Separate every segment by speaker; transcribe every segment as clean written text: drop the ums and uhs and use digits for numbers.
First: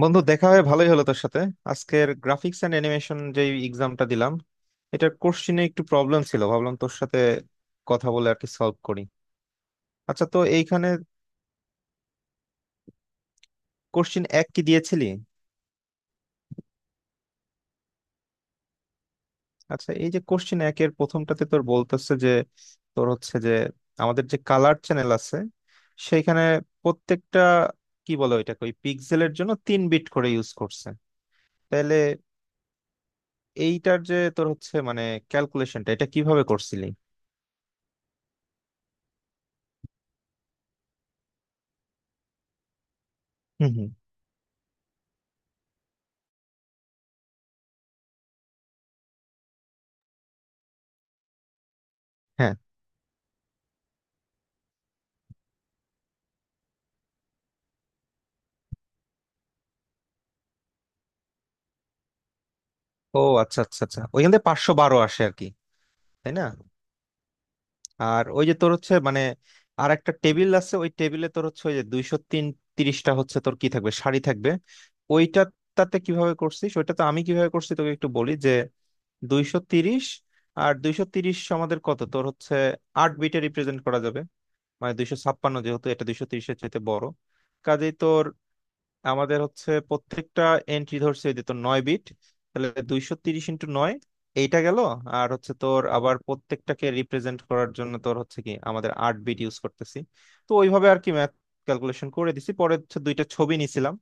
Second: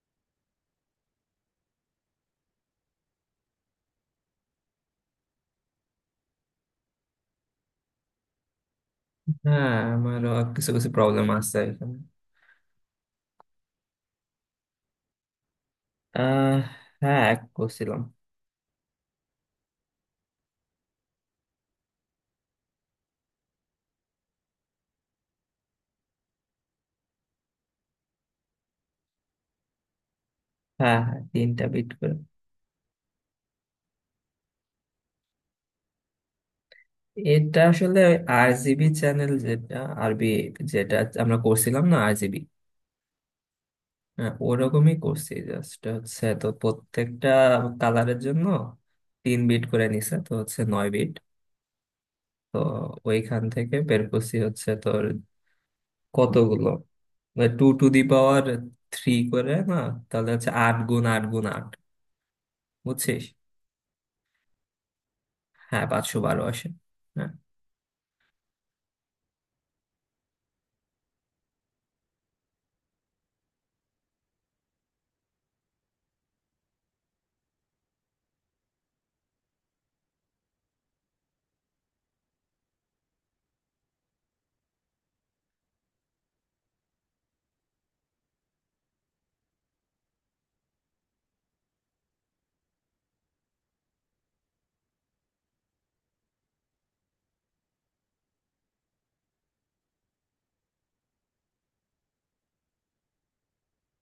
Speaker 1: বন্ধু দেখা হয়ে ভালোই হলো তোর সাথে। আজকের গ্রাফিক্স এন্ড অ্যানিমেশন যে এক্সামটা দিলাম, এটার কোশ্চিনে একটু প্রবলেম ছিল, ভাবলাম তোর সাথে কথা বলে আর কি সলভ করি।
Speaker 2: হ্যাঁ,
Speaker 1: আচ্ছা,
Speaker 2: আমারও
Speaker 1: তো
Speaker 2: কিছু
Speaker 1: এইখানে
Speaker 2: কিছু প্রবলেম আছে এখানে।
Speaker 1: কোশ্চিন এক কি দিয়েছিলি?
Speaker 2: আহ হ্যাঁ, এক করছিলাম।
Speaker 1: আচ্ছা, এই যে কোশ্চিন একের প্রথমটাতে তোর বলতেছে যে তোর হচ্ছে যে আমাদের যে কালার চ্যানেল আছে সেইখানে প্রত্যেকটা কি বলে ওইটাকে, ওই পিক্সেলের জন্য তিন বিট করে ইউজ করছে।
Speaker 2: হ্যাঁ হ্যাঁ, তিনটা বিট
Speaker 1: তাহলে
Speaker 2: করে।
Speaker 1: এইটার যে তোর হচ্ছে মানে ক্যালকুলেশনটা এটা কিভাবে করছিলি?
Speaker 2: এটা আসলে আরজিবি চ্যানেল, যেটা আরবি, যেটা আমরা করছিলাম না, আরজিবি।
Speaker 1: হুম।
Speaker 2: হ্যাঁ, ওরকমই করছি। জাস্ট হচ্ছে তো প্রত্যেকটা কালারের জন্য তিন বিট করে নিছে, তো হচ্ছে 9 বিট।
Speaker 1: হুম।
Speaker 2: তো ওইখান থেকে বের করছি হচ্ছে তোর কতগুলো, two to the power three করে না? তাহলে হচ্ছে আট গুণ আট গুণ আট।
Speaker 1: ও
Speaker 2: বুঝছিস?
Speaker 1: আচ্ছা আচ্ছা আচ্ছা, ওইখান থেকে পাঁচশো বারো আসে আর কি,
Speaker 2: হ্যাঁ, পাঁচশো
Speaker 1: তাই
Speaker 2: বারো
Speaker 1: না?
Speaker 2: আসে। হ্যাঁ।
Speaker 1: আর ওই যে তোর হচ্ছে মানে আর একটা টেবিল আছে, ওই টেবিলে তোর হচ্ছে ওই যে দুইশো তিন তিরিশটা হচ্ছে তোর কি থাকবে, শাড়ি থাকবে ওইটা, তাতে কিভাবে করছিস? ওইটা তো আমি কিভাবে করছি তোকে একটু বলি যে দুইশো তিরিশ আর দুইশো তিরিশ আমাদের কত তোর হচ্ছে আট বিটে রিপ্রেজেন্ট করা যাবে, মানে দুইশো ছাপ্পান্ন, যেহেতু এটা দুইশো তিরিশের চাইতে বড়, কাজেই তোর আমাদের হচ্ছে প্রত্যেকটা এন্ট্রি ধরছে ওই যে তোর নয় বিট। তাহলে দুইশো তিরিশ ইন্টু নয়, এইটা গেল। আর হচ্ছে তোর আবার প্রত্যেকটাকে রিপ্রেজেন্ট করার জন্য তোর হচ্ছে কি আমাদের আট বিট ইউজ করতেছি। তো ওইভাবে আর কি ম্যাথ ক্যালকুলেশন করে দিছি, পরে হচ্ছে দুইটা ছবি নিছিলাম,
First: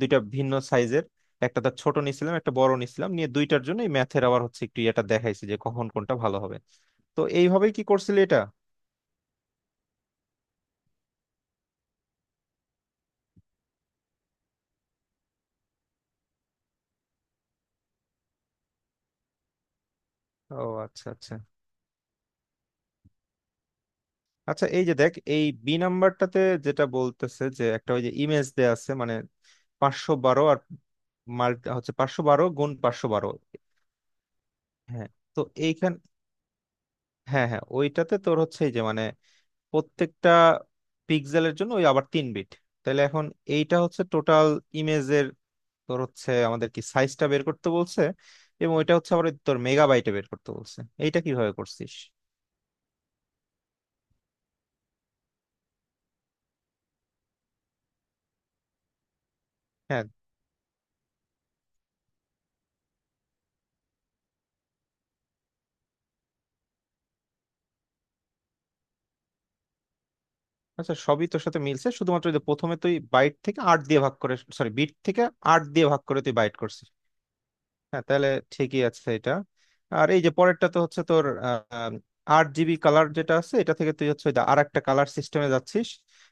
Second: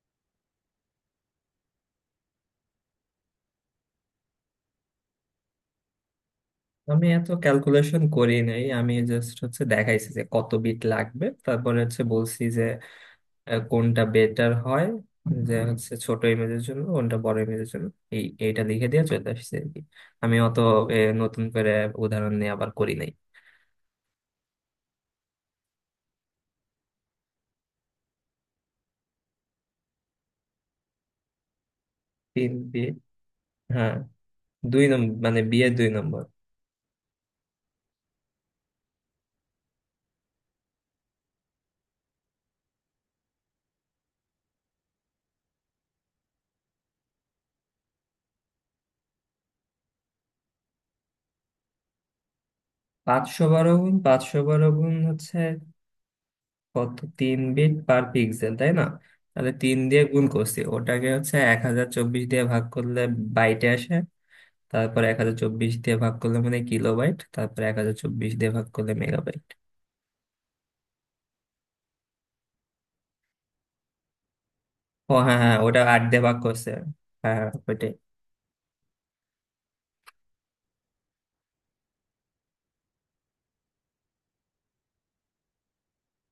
Speaker 1: দুইটা ভিন্ন সাইজের, একটা তার ছোট নিছিলাম একটা বড় নিছিলাম, নিয়ে দুইটার জন্য এই ম্যাথের আবার হচ্ছে একটু এটা দেখাইছি যে কখন কোনটা ভালো হবে।
Speaker 2: আমি
Speaker 1: তো
Speaker 2: এত
Speaker 1: এইভাবেই কি
Speaker 2: ক্যালকুলেশন
Speaker 1: করছিলি
Speaker 2: করি
Speaker 1: এটা?
Speaker 2: নাই, আমি জাস্ট হচ্ছে দেখাইছি যে কত বিট লাগবে, তারপরে হচ্ছে বলছি যে কোনটা বেটার হয়, যে হচ্ছে ছোট ইমেজের জন্য কোনটা, বড় ইমেজের জন্য। এইটা লিখে দিয়ে চলে আসছে আর কি। আমি অত
Speaker 1: ও আচ্ছা আচ্ছা।
Speaker 2: নতুন করে উদাহরণ নিয়ে আবার করি নাই।
Speaker 1: আচ্ছা এই যে দেখ, এই বি নাম্বারটাতে যেটা বলতেছে যে একটা ওই যে ইমেজ দেয়া আছে, মানে পাঁচশো বারো আর মাল্টি হচ্ছে পাঁচশো বারো
Speaker 2: তিন
Speaker 1: গুণ
Speaker 2: বিট।
Speaker 1: পাঁচশো বারো।
Speaker 2: হ্যাঁ। দুই
Speaker 1: হ্যাঁ,
Speaker 2: নম্বর মানে
Speaker 1: তো
Speaker 2: বিয়ের দুই
Speaker 1: এইখান,
Speaker 2: নম্বর।
Speaker 1: হ্যাঁ হ্যাঁ ওইটাতে তোর হচ্ছে এই যে মানে প্রত্যেকটা পিক্সেলের জন্য ওই আবার তিন বিট। তাহলে এখন এইটা হচ্ছে টোটাল ইমেজের, তোর হচ্ছে আমাদের কি সাইজটা বের করতে বলছে এবং ওইটা হচ্ছে আবার ওই তোর মেগাবাইটে বের করতে বলছে। এইটা কিভাবে করছিস?
Speaker 2: 512 গুণ 512 গুণ হচ্ছে কত, তিন বিট পার পিক্সেল, তাই না? তাহলে তিন দিয়ে
Speaker 1: হ্যাঁ।
Speaker 2: গুণ করছি ওটাকে, হচ্ছে 1024 দিয়ে ভাগ করলে বাইটে আসে। তারপর 1024 দিয়ে ভাগ করলে মানে কিলোবাইট, তারপর 1024 দিয়ে ভাগ করলে মেগাবাইট।
Speaker 1: আচ্ছা, সবই তোর সাথে মিলছে, শুধুমাত্র ওই যে প্রথমে তুই বাইট থেকে আট দিয়ে ভাগ করে, সরি, বিট
Speaker 2: ও
Speaker 1: থেকে
Speaker 2: হ্যাঁ হ্যাঁ,
Speaker 1: আট
Speaker 2: ওটা
Speaker 1: দিয়ে ভাগ
Speaker 2: আট
Speaker 1: করে
Speaker 2: দিয়ে
Speaker 1: তুই
Speaker 2: ভাগ
Speaker 1: বাইট
Speaker 2: করছে।
Speaker 1: করছিস।
Speaker 2: হ্যাঁ হ্যাঁ, ওইটাই।
Speaker 1: হ্যাঁ, তাহলে ঠিকই আছে এটা। আর এই যে পরেরটা তো হচ্ছে তোর আট জিবি কালার যেটা আছে এটা থেকে তুই হচ্ছে আর একটা কালার সিস্টেমে যাচ্ছিস,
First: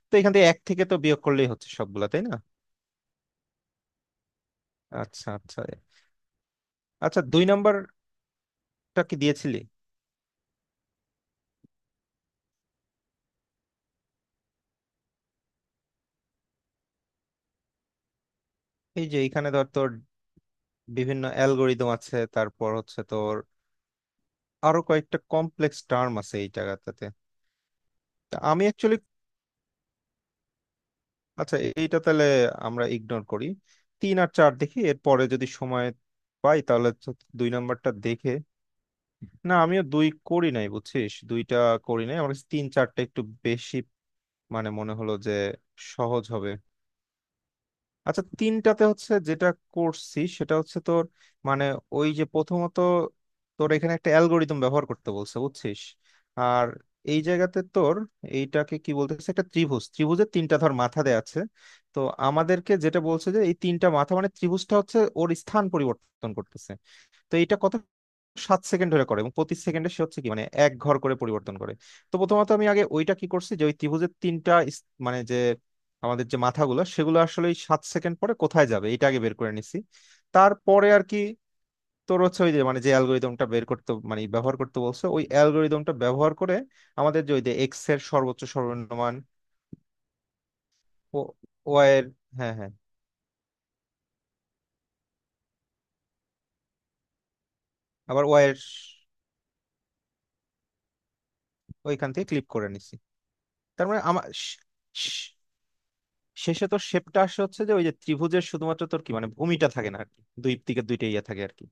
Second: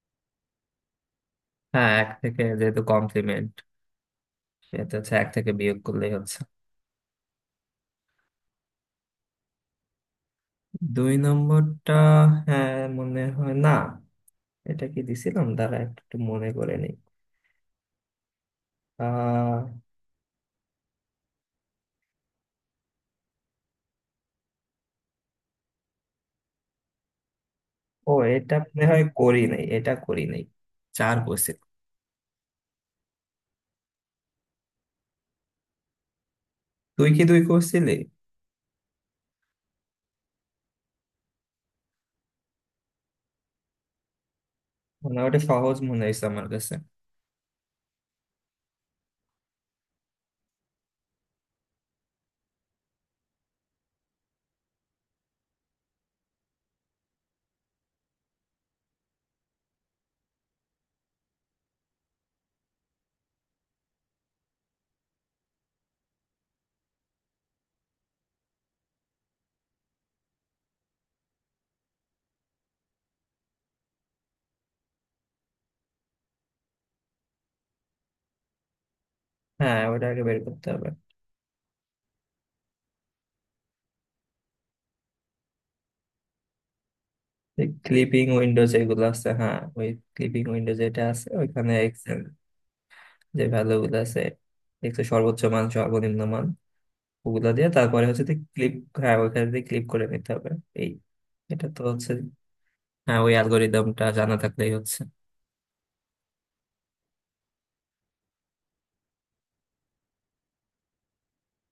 Speaker 1: তো এখান থেকে এক থেকে তো বিয়োগ করলেই হচ্ছে
Speaker 2: হ্যাঁ,
Speaker 1: সবগুলা,
Speaker 2: এক
Speaker 1: তাই না?
Speaker 2: থেকে যেহেতু কমপ্লিমেন্ট, সেহেতু হচ্ছে এক
Speaker 1: আচ্ছা
Speaker 2: থেকে
Speaker 1: আচ্ছা।
Speaker 2: বিয়োগ করলেই হচ্ছে।
Speaker 1: আচ্ছা, দুই নাম্বারটা কি দিয়েছিলি?
Speaker 2: দুই নম্বরটা, হ্যাঁ, মনে হয় না। এটা কি দিছিলাম, দাঁড়া একটু মনে করে নিই।
Speaker 1: এই যে এখানে ধর
Speaker 2: আহ
Speaker 1: তোর বিভিন্ন অ্যালগোরিদম আছে তারপর হচ্ছে তোর আরো কয়েকটা কমপ্লেক্স টার্ম আছে এই জায়গাটাতে।
Speaker 2: ও,
Speaker 1: তা
Speaker 2: এটা
Speaker 1: আমি
Speaker 2: মনে
Speaker 1: অ্যাকচুয়ালি,
Speaker 2: হয় করি নাই, এটা করি নাই। চার
Speaker 1: আচ্ছা
Speaker 2: কোর্সিল।
Speaker 1: এইটা তাহলে আমরা ইগনোর করি। তিন আর চার দেখি, এরপরে যদি সময় পাই তাহলে তো
Speaker 2: তুই কি দুই
Speaker 1: দুই নাম্বারটা
Speaker 2: কোর্সিলি?
Speaker 1: দেখে। না, আমিও দুই করি নাই বুঝছিস, দুইটা করি নাই, আমার কাছে তিন চারটা একটু বেশি মানে মনে হলো
Speaker 2: মানে
Speaker 1: যে
Speaker 2: ওটা সহজ মনে হয়েছে
Speaker 1: সহজ
Speaker 2: আমার
Speaker 1: হবে।
Speaker 2: কাছে।
Speaker 1: আচ্ছা, তিনটাতে হচ্ছে যেটা করছি সেটা হচ্ছে তোর মানে ওই যে প্রথমত তোর এখানে একটা অ্যালগোরিদম ব্যবহার করতে বলছে বুঝছিস। আর এই জায়গাতে তোর এইটাকে কি বলতেছে, একটা ত্রিভুজ, ত্রিভুজের তিনটা ধর মাথা দেয়া আছে। তো আমাদেরকে যেটা বলছে যে এই তিনটা মাথা মানে ত্রিভুজটা হচ্ছে ওর স্থান পরিবর্তন করতেছে। তো এইটা কত সাত সেকেন্ড ধরে করে এবং প্রতি সেকেন্ডে সে হচ্ছে কি মানে এক ঘর করে পরিবর্তন করে। তো প্রথমত আমি আগে ওইটা কি করছি যে ওই ত্রিভুজের তিনটা মানে যে আমাদের যে মাথাগুলো সেগুলো আসলে ওই সাত সেকেন্ড পরে কোথায় যাবে এটা আগে বের করে নিছি।
Speaker 2: হ্যাঁ, ওটা আগে বের করতে
Speaker 1: তারপরে
Speaker 2: হবে।
Speaker 1: আর কি তোর হচ্ছে ওই যে মানে যে অ্যালগোরিদমটা বের করতে মানে ব্যবহার করতে বলছো ওই অ্যালগোরিদমটা ব্যবহার করে আমাদের যে ওই যে
Speaker 2: এই
Speaker 1: এক্স এর
Speaker 2: ক্লিপিং
Speaker 1: সর্বোচ্চ
Speaker 2: উইন্ডোজ
Speaker 1: সর্বনিম্ন
Speaker 2: যেগুলো
Speaker 1: মান,
Speaker 2: আছে, হ্যাঁ ওই ক্লিপিং উইন্ডো যেটা
Speaker 1: ও
Speaker 2: আছে ওইখানে
Speaker 1: ওয়াই এর,
Speaker 2: এক্সেল,
Speaker 1: হ্যাঁ হ্যাঁ,
Speaker 2: যে ভ্যালু গুলো আছে, দেখছো সর্বোচ্চ মান সর্বনিম্ন মান, ওগুলো দিয়ে তারপরে হচ্ছে
Speaker 1: আবার ওয়াই এর
Speaker 2: ক্লিপ। হ্যাঁ, ওইখান দিয়ে ক্লিপ করে নিতে হবে। এই, এটা তো
Speaker 1: ওইখান
Speaker 2: হচ্ছে,
Speaker 1: থেকে ক্লিক করে নিছি।
Speaker 2: হ্যাঁ ওই
Speaker 1: তার মানে
Speaker 2: অ্যালগোরিদমটা
Speaker 1: আমার
Speaker 2: জানা থাকলেই হচ্ছে।
Speaker 1: শেষে তো শেপটা আসে হচ্ছে যে ওই যে ত্রিভুজের শুধুমাত্র তোর কি মানে ভূমিটা থাকে না আর কি, দুই দিকে দুইটা ইয়ে থাকে আর কি,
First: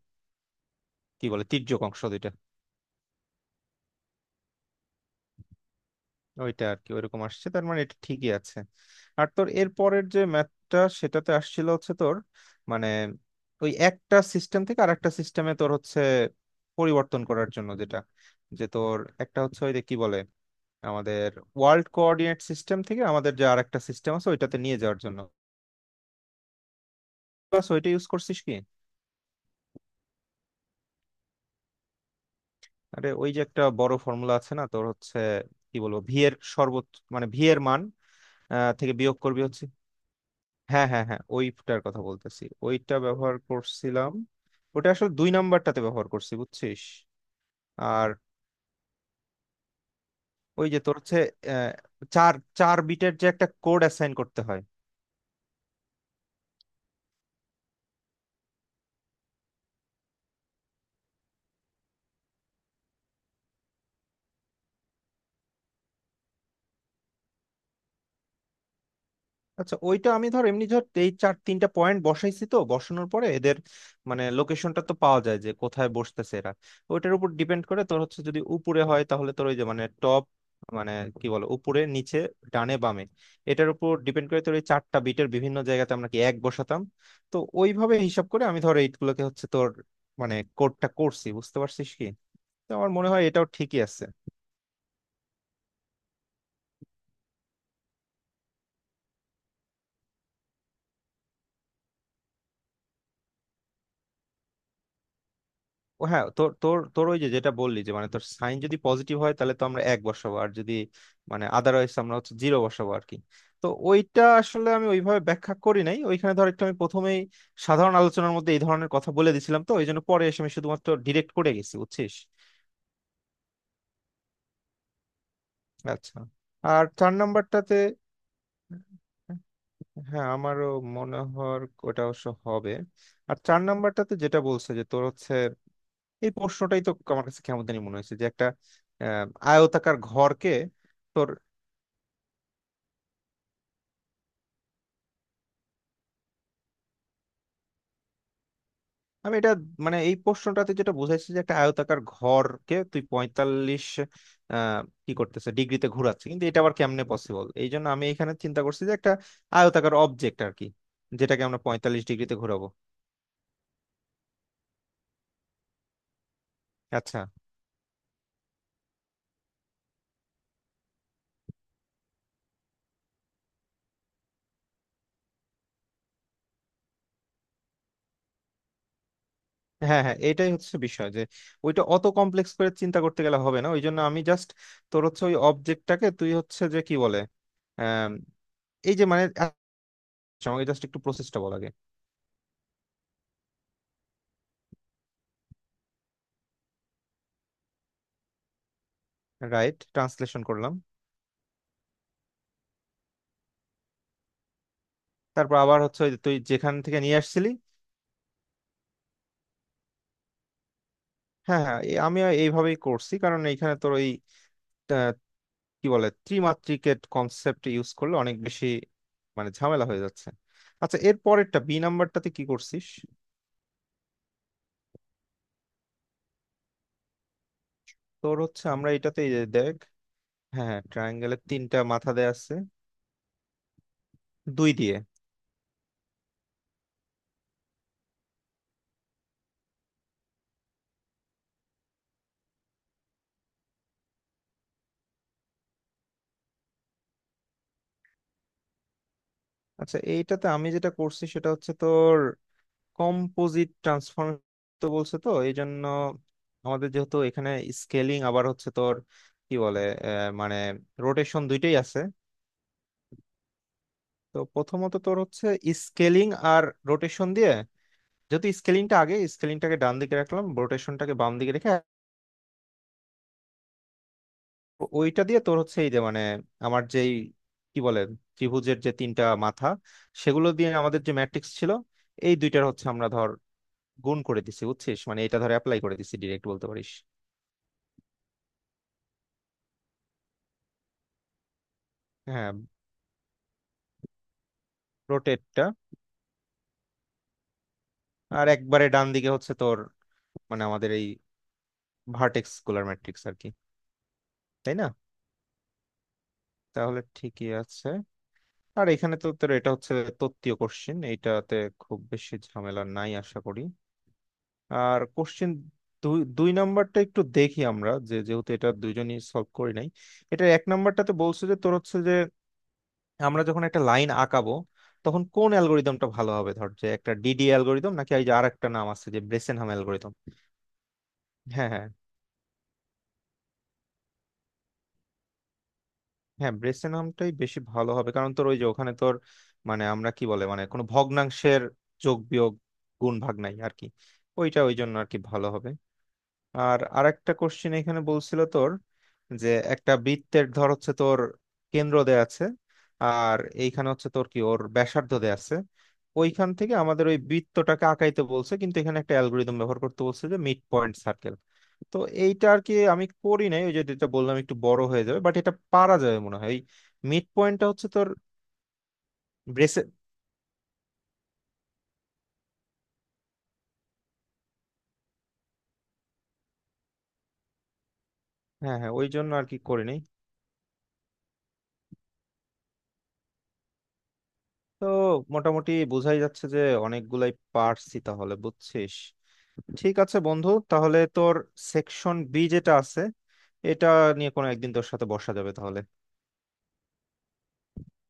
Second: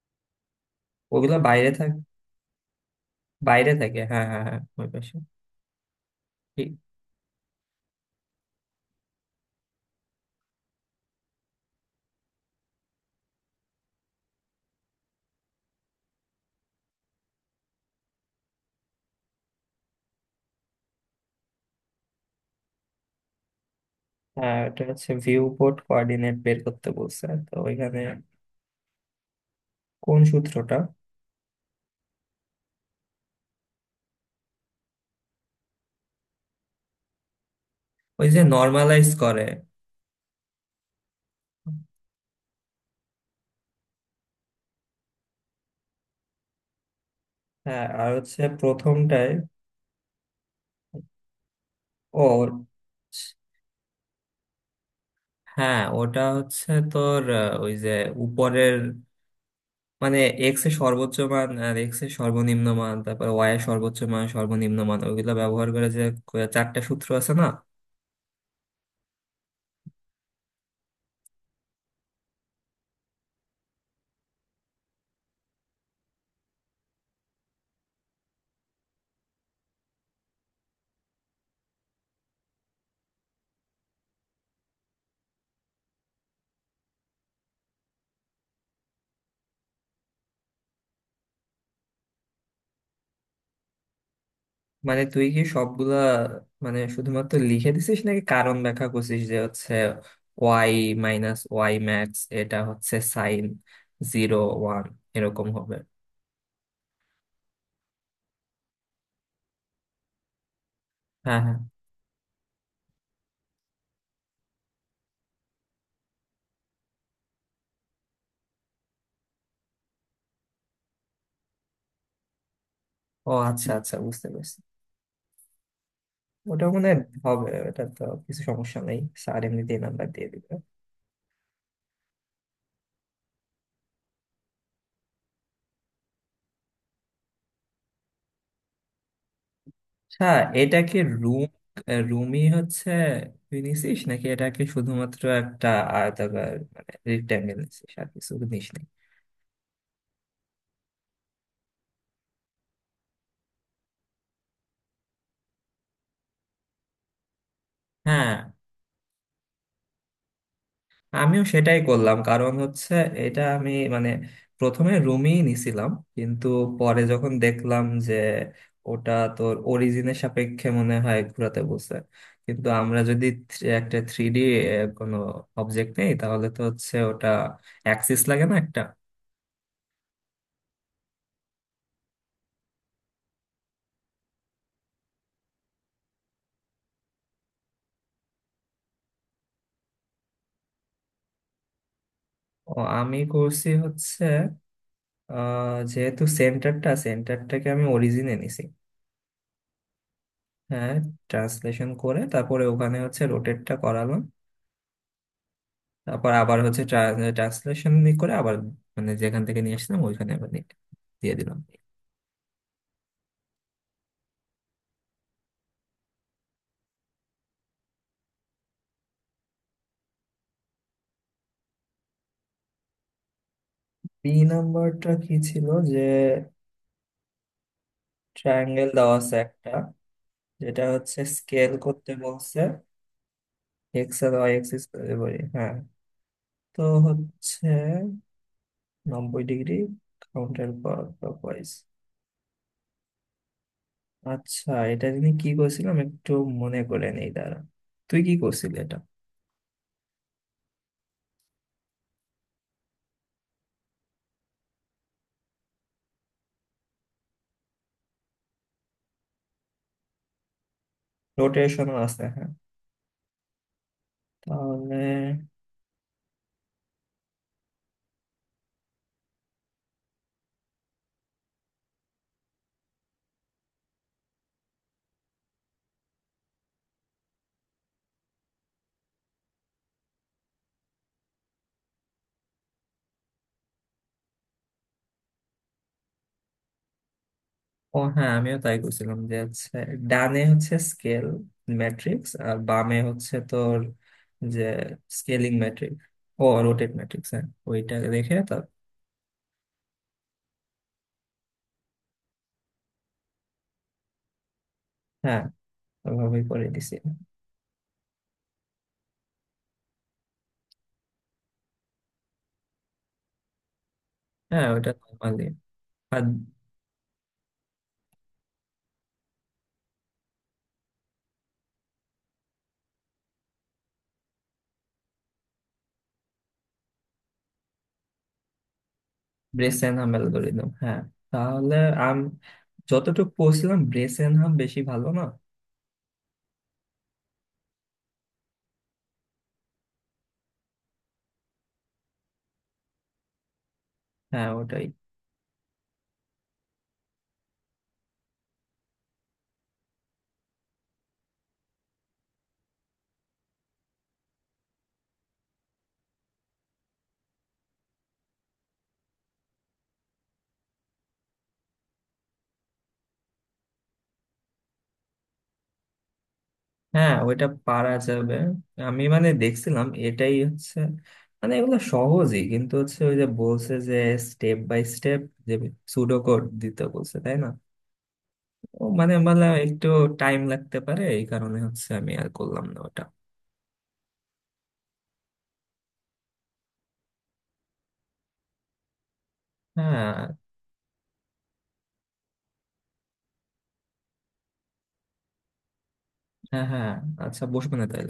Speaker 1: কি
Speaker 2: ওগুলো
Speaker 1: বলে
Speaker 2: বাইরে
Speaker 1: তির্যক
Speaker 2: থাক,
Speaker 1: অংশ দুইটা।
Speaker 2: বাইরে থাকে হ্যাঁ হ্যাঁ হ্যাঁ ওই পাশে।
Speaker 1: ওইটা আর কি ওইরকম আসছে, তার মানে এটা ঠিকই আছে। আর তোর এর পরের যে ম্যাথটা সেটাতে আসছিল হচ্ছে তোর মানে ওই একটা সিস্টেম থেকে আর একটা সিস্টেমে তোর হচ্ছে পরিবর্তন করার জন্য যেটা, যে তোর একটা হচ্ছে ওই যে কি বলে আমাদের ওয়ার্ল্ড কোঅর্ডিনেট সিস্টেম থেকে আমাদের যে আর একটা সিস্টেম আছে ওইটাতে
Speaker 2: হ্যাঁ,
Speaker 1: নিয়ে
Speaker 2: এটা
Speaker 1: যাওয়ার
Speaker 2: হচ্ছে
Speaker 1: জন্য।
Speaker 2: ভিউ পোর্ট কোঅর্ডিনেট বের করতে বলছে, তো
Speaker 1: বাস ওইটা
Speaker 2: ওইখানে
Speaker 1: ইউজ করছিস কি?
Speaker 2: কোন সূত্রটা?
Speaker 1: আরে ওই যে একটা বড় ফর্মুলা আছে না তোর হচ্ছে কি বলবো ভি এর সর্বোচ্চ মানে ভি এর মান
Speaker 2: ওই যে
Speaker 1: থেকে
Speaker 2: নর্মালাইজ
Speaker 1: বিয়োগ করবি
Speaker 2: করে।
Speaker 1: হচ্ছে। হ্যাঁ হ্যাঁ হ্যাঁ, ওইটার কথা বলতেছি, ওইটা ব্যবহার করছিলাম। ওটা আসলে দুই নাম্বারটাতে ব্যবহার করছি বুঝছিস।
Speaker 2: হ্যাঁ,
Speaker 1: আর
Speaker 2: আর হচ্ছে প্রথমটায়।
Speaker 1: ওই যে তোর হচ্ছে আহ, চার
Speaker 2: ও
Speaker 1: চার বিটের যে একটা কোড অ্যাসাইন করতে হয়।
Speaker 2: হ্যাঁ, ওটা হচ্ছে তোর ওই যে উপরের, মানে এক্স এর সর্বোচ্চ মান আর এক্স এর সর্বনিম্ন মান, তারপর ওয়াই এর সর্বোচ্চ মান সর্বনিম্ন মান, ওইগুলো ব্যবহার করে যে চারটা সূত্র আছে না।
Speaker 1: আচ্ছা, ওইটা আমি ধর এমনি ধর এই চার তিনটা পয়েন্ট বসাইছি, তো বসানোর পরে এদের মানে লোকেশনটা তো পাওয়া যায় যে কোথায় বসতেছে এরা। ওইটার উপর ডিপেন্ড করে তোর হচ্ছে যদি উপরে হয় তাহলে তোর ওই যে মানে টপ মানে কি বলো উপরে নিচে ডানে বামে, এটার উপর ডিপেন্ড করে তোর এই চারটা বিটের বিভিন্ন জায়গাতে আমরা কি এক বসাতাম। তো ওইভাবে হিসাব করে আমি ধর এইগুলোকে হচ্ছে তোর মানে কোডটা করছি, বুঝতে পারছিস কি? তো আমার মনে হয় এটাও ঠিকই আছে।
Speaker 2: মানে তুই কি সবগুলা, মানে শুধুমাত্র লিখে দিছিস নাকি কারণ ব্যাখ্যা করছিস যে হচ্ছে ওয়াই মাইনাস ওয়াই ম্যাক্স, এটা হচ্ছে সাইন জিরো ওয়ান, এরকম হবে।
Speaker 1: ও হ্যাঁ, তোর তোর তোর ওই যে যেটা বললি যে মানে তোর সাইন যদি পজিটিভ হয় তাহলে তো আমরা এক বসাবো, আর যদি
Speaker 2: হ্যাঁ
Speaker 1: মানে
Speaker 2: হ্যাঁ।
Speaker 1: আদারওয়াইজ আমরা হচ্ছে জিরো বসাবো আর কি। তো ওইটা আসলে আমি ওইভাবে ব্যাখ্যা করি নাই, ওইখানে ধর একটু আমি প্রথমেই সাধারণ আলোচনার মধ্যে এই ধরনের কথা বলে দিছিলাম, তো ওই জন্য পরে এসে আমি শুধুমাত্র ডিরেক্ট করে গেছি বুঝছিস।
Speaker 2: ও আচ্ছা আচ্ছা, বুঝতে পারছি।
Speaker 1: আচ্ছা
Speaker 2: ওটা
Speaker 1: আর
Speaker 2: মনে হয়
Speaker 1: চার
Speaker 2: হবে,
Speaker 1: নাম্বারটাতে,
Speaker 2: এটা তো কিছু সমস্যা নেই, স্যার এমনিতেই নাম্বার
Speaker 1: হ্যাঁ
Speaker 2: দিয়ে দিবে।
Speaker 1: আমারও মনে হয় ওটা অবশ্য হবে। আর চার নাম্বারটাতে যেটা বলছে যে তোর হচ্ছে এই প্রশ্নটাই তো আমার কাছে কেমন জানি মনে হয়েছে যে একটা আহ, আয়তাকার
Speaker 2: হ্যাঁ,
Speaker 1: ঘরকে
Speaker 2: এটা কি
Speaker 1: তোর,
Speaker 2: রুম? রুমই হচ্ছে। তুই নিছিস নাকি এটা কি, শুধুমাত্র একটা আয়তাকার মানে রেক্ট্যাঙ্গেল নিছিস আর কিছু নিস নাই?
Speaker 1: আমি এটা মানে এই প্রশ্নটাতে যেটা বুঝাইছে যে একটা আয়তাকার ঘরকে তুই পঁয়তাল্লিশ আহ কি করতেছে, ডিগ্রিতে ঘোরাচ্ছে, কিন্তু এটা আবার কেমনে পসিবল, এই জন্য আমি
Speaker 2: হ্যাঁ,
Speaker 1: এখানে চিন্তা করছি যে একটা আয়তাকার অবজেক্ট আর কি যেটাকে
Speaker 2: আমিও
Speaker 1: আমরা
Speaker 2: সেটাই
Speaker 1: পঁয়তাল্লিশ
Speaker 2: করলাম।
Speaker 1: ডিগ্রিতে
Speaker 2: কারণ
Speaker 1: ঘোরাবো।
Speaker 2: হচ্ছে এটা আমি মানে প্রথমে রুমই নিছিলাম, কিন্তু পরে
Speaker 1: আচ্ছা।
Speaker 2: যখন দেখলাম যে ওটা তোর অরিজিনের সাপেক্ষে মনে হয় ঘুরাতে বলছে, কিন্তু আমরা যদি একটা থ্রি ডি কোনো অবজেক্ট নেই, তাহলে তো হচ্ছে ওটা অ্যাক্সিস লাগে না একটা।
Speaker 1: হ্যাঁ হ্যাঁ, এটাই হচ্ছে বিষয় যে ওইটা অত কমপ্লেক্স করে চিন্তা করতে গেলে হবে না, ওই জন্য আমি জাস্ট তোর হচ্ছে ওই অবজেক্টটাকে তুই হচ্ছে যে কি বলে আহ এই যে মানে, আচ্ছা, আমাকে জাস্ট একটু প্রসেসটা বল আগে।
Speaker 2: ও আমি করছি হচ্ছে যেহেতু সেন্টারটাকে আমি অরিজিনে নিছি।
Speaker 1: রাইট, ট্রান্সলেশন করলাম।
Speaker 2: হ্যাঁ, ট্রান্সলেশন করে তারপরে ওখানে হচ্ছে রোটেটটা করালাম।
Speaker 1: তারপর আবার হচ্ছে ওই যে
Speaker 2: তারপর
Speaker 1: তুই
Speaker 2: আবার
Speaker 1: যেখান
Speaker 2: হচ্ছে
Speaker 1: থেকে নিয়ে আসছিলি।
Speaker 2: ট্রান্সলেশন করে আবার, মানে যেখান থেকে নিয়ে আসলাম ওইখানে আবার নিয়ে দিয়ে দিলাম।
Speaker 1: হ্যাঁ হ্যাঁ, আমি এইভাবেই করছি কারণ এইখানে তোর ওই আহ, কি বলে ত্রিমাত্রিকের কনসেপ্ট ইউজ করলে অনেক বেশি মানে ঝামেলা হয়ে যাচ্ছে। আচ্ছা, এর পরেরটা বি নাম্বারটাতে কি করছিস?
Speaker 2: তিন নাম্বারটা কি ছিল যে?
Speaker 1: তোর হচ্ছে
Speaker 2: ট্রায়াঙ্গেল
Speaker 1: আমরা
Speaker 2: দেওয়া
Speaker 1: এটাতে এই
Speaker 2: আছে
Speaker 1: যে
Speaker 2: একটা।
Speaker 1: দেখ, হ্যাঁ হ্যাঁ,
Speaker 2: যেটা হচ্ছে
Speaker 1: ট্রায়াঙ্গেলের
Speaker 2: স্কেল
Speaker 1: তিনটা মাথা
Speaker 2: করতে
Speaker 1: দেয়া আছে,
Speaker 2: বলছে এক্স আর ওয়াই
Speaker 1: দুই
Speaker 2: এক্সিস,
Speaker 1: দিয়ে।
Speaker 2: বলি হ্যাঁ। তো হচ্ছে 90 ডিগ্রি কাউন্টার ক্লকওয়াইজ। আচ্ছা এটা তিনি কি করছিলাম একটু মনে করে নেই দাঁড়া। তুই কি করছিলি এটা?
Speaker 1: আচ্ছা, এইটাতে আমি যেটা করছি সেটা হচ্ছে তোর কম্পোজিট ট্রান্সফর্ম, তো বলছে, তো এই জন্য আমাদের যেহেতু এখানে স্কেলিং আবার হচ্ছে তোর কি বলে মানে রোটেশন দুইটাই
Speaker 2: রোটেশনও
Speaker 1: আছে।
Speaker 2: আছে, হ্যাঁ।
Speaker 1: তো প্রথমত
Speaker 2: তাহলে
Speaker 1: তোর হচ্ছে স্কেলিং আর রোটেশন দিয়ে, যেহেতু স্কেলিংটা আগে, স্কেলিংটাকে ডান দিকে রাখলাম রোটেশনটাকে বাম দিকে রেখে, ওইটা দিয়ে তোর হচ্ছে এই যে মানে আমার যেই কি বলে ত্রিভুজের যে তিনটা মাথা সেগুলো দিয়ে আমাদের যে ম্যাট্রিক্স ছিল, এই দুইটার হচ্ছে আমরা ধর গুণ করে দিছি বুঝছিস, মানে এটা ধর অ্যাপ্লাই করে দিছি, ডিরেক্ট বলতে পারিস।
Speaker 2: ও হ্যাঁ, আমিও তাই করছিলাম, যে হচ্ছে ডানে হচ্ছে স্কেল ম্যাট্রিক্স
Speaker 1: হ্যাঁ,
Speaker 2: আর বামে হচ্ছে তোর যে স্কেলিং
Speaker 1: রোটেটটা,
Speaker 2: ম্যাট্রিক্স ও রোটেট ম্যাট্রিক্স। হ্যাঁ, ওইটা দেখে
Speaker 1: আর
Speaker 2: তার।
Speaker 1: একবারে ডান দিকে হচ্ছে তোর মানে আমাদের এই ভার্টেক্স স্কুলার ম্যাট্রিক্স আর কি, তাই না?
Speaker 2: হ্যাঁ, ওইভাবেই করে দিছি।
Speaker 1: তাহলে ঠিকই আছে। আর এখানে তো তোর এটা হচ্ছে তত্ত্বীয় কোশ্চেন, এইটাতে খুব বেশি ঝামেলা নাই আশা করি।
Speaker 2: হ্যাঁ, ওইটা
Speaker 1: আর
Speaker 2: নর্মালি।
Speaker 1: কোশ্চেন দুই
Speaker 2: আর
Speaker 1: দুই নাম্বারটা একটু দেখি, আমরা যে যেহেতু এটা দুইজনই সলভ করি নাই। এটা এক নাম্বারটাতে বলছে যে তোর হচ্ছে যে আমরা যখন একটা লাইন আঁকাবো তখন কোন অ্যালগোরিদমটা ভালো হবে, ধর যে একটা ডিডি অ্যালগোরিদম নাকি এই যে আর একটা নাম আছে যে Bresenham
Speaker 2: Bresenham
Speaker 1: algorithm.
Speaker 2: Algorithm, হ্যাঁ
Speaker 1: হ্যাঁ
Speaker 2: তাহলে
Speaker 1: হ্যাঁ,
Speaker 2: আম যতটুকু পড়ছিলাম ব্রেস এনহাম বেশি ভালো না।
Speaker 1: হ্যাঁ ব্রেসেনহামটাই বেশি ভালো হবে কারণ তোর ওই যে ওখানে তোর মানে আমরা কি বলে মানে কোনো ভগ্নাংশের যোগ বিয়োগ গুণ ভাগ নাই আর কি।
Speaker 2: হ্যাঁ,
Speaker 1: ওইটা ওই
Speaker 2: ওটাই।
Speaker 1: জন্য আর কি ভালো হবে। আর আরেকটা কোশ্চেন এখানে বলছিল তোর যে একটা বৃত্তের ধর হচ্ছে তোর কেন্দ্র দেয়া আছে আর এইখানে হচ্ছে তোর কি ওর ব্যাসার্ধ দেয়া আছে, ওইখান থেকে আমাদের ওই বৃত্তটাকে আঁকাইতে বলছে, কিন্তু এখানে একটা অ্যালগোরিদম ব্যবহার করতে বলছে যে মিড পয়েন্ট সার্কেল। তো এইটা আর কি আমি করি নাই, ওই যে যেটা বললাম একটু বড় হয়ে যাবে, বাট এটা পারা যাবে মনে হয়।
Speaker 2: হ্যাঁ,
Speaker 1: মিড
Speaker 2: ওইটা
Speaker 1: পয়েন্টটা হচ্ছে
Speaker 2: পারা
Speaker 1: তোর
Speaker 2: যাবে। আমি মানে
Speaker 1: ব্রেসে
Speaker 2: দেখছিলাম এটাই হচ্ছে, মানে এগুলো সহজই কিন্তু হচ্ছে ওই যে বলছে যে স্টেপ বাই স্টেপ, যে সুডো কোড দিতে বলছে তাই না।
Speaker 1: হ্যাঁ
Speaker 2: ও
Speaker 1: হ্যাঁ, ওই
Speaker 2: মানে
Speaker 1: জন্য আর
Speaker 2: মানে
Speaker 1: কি করি
Speaker 2: একটু
Speaker 1: নাই।
Speaker 2: টাইম লাগতে পারে, এই কারণে হচ্ছে আমি আর করলাম না ওটা।
Speaker 1: তো মোটামুটি বোঝাই যাচ্ছে যে অনেকগুলাই পারছি তাহলে, বুঝছিস? ঠিক আছে
Speaker 2: হ্যাঁ
Speaker 1: বন্ধু, তাহলে তোর সেকশন বি যেটা আছে এটা নিয়ে কোনো একদিন তোর সাথে বসা যাবে তাহলে।
Speaker 2: হ্যাঁ হ্যাঁ। আচ্ছা বসবে না তাই।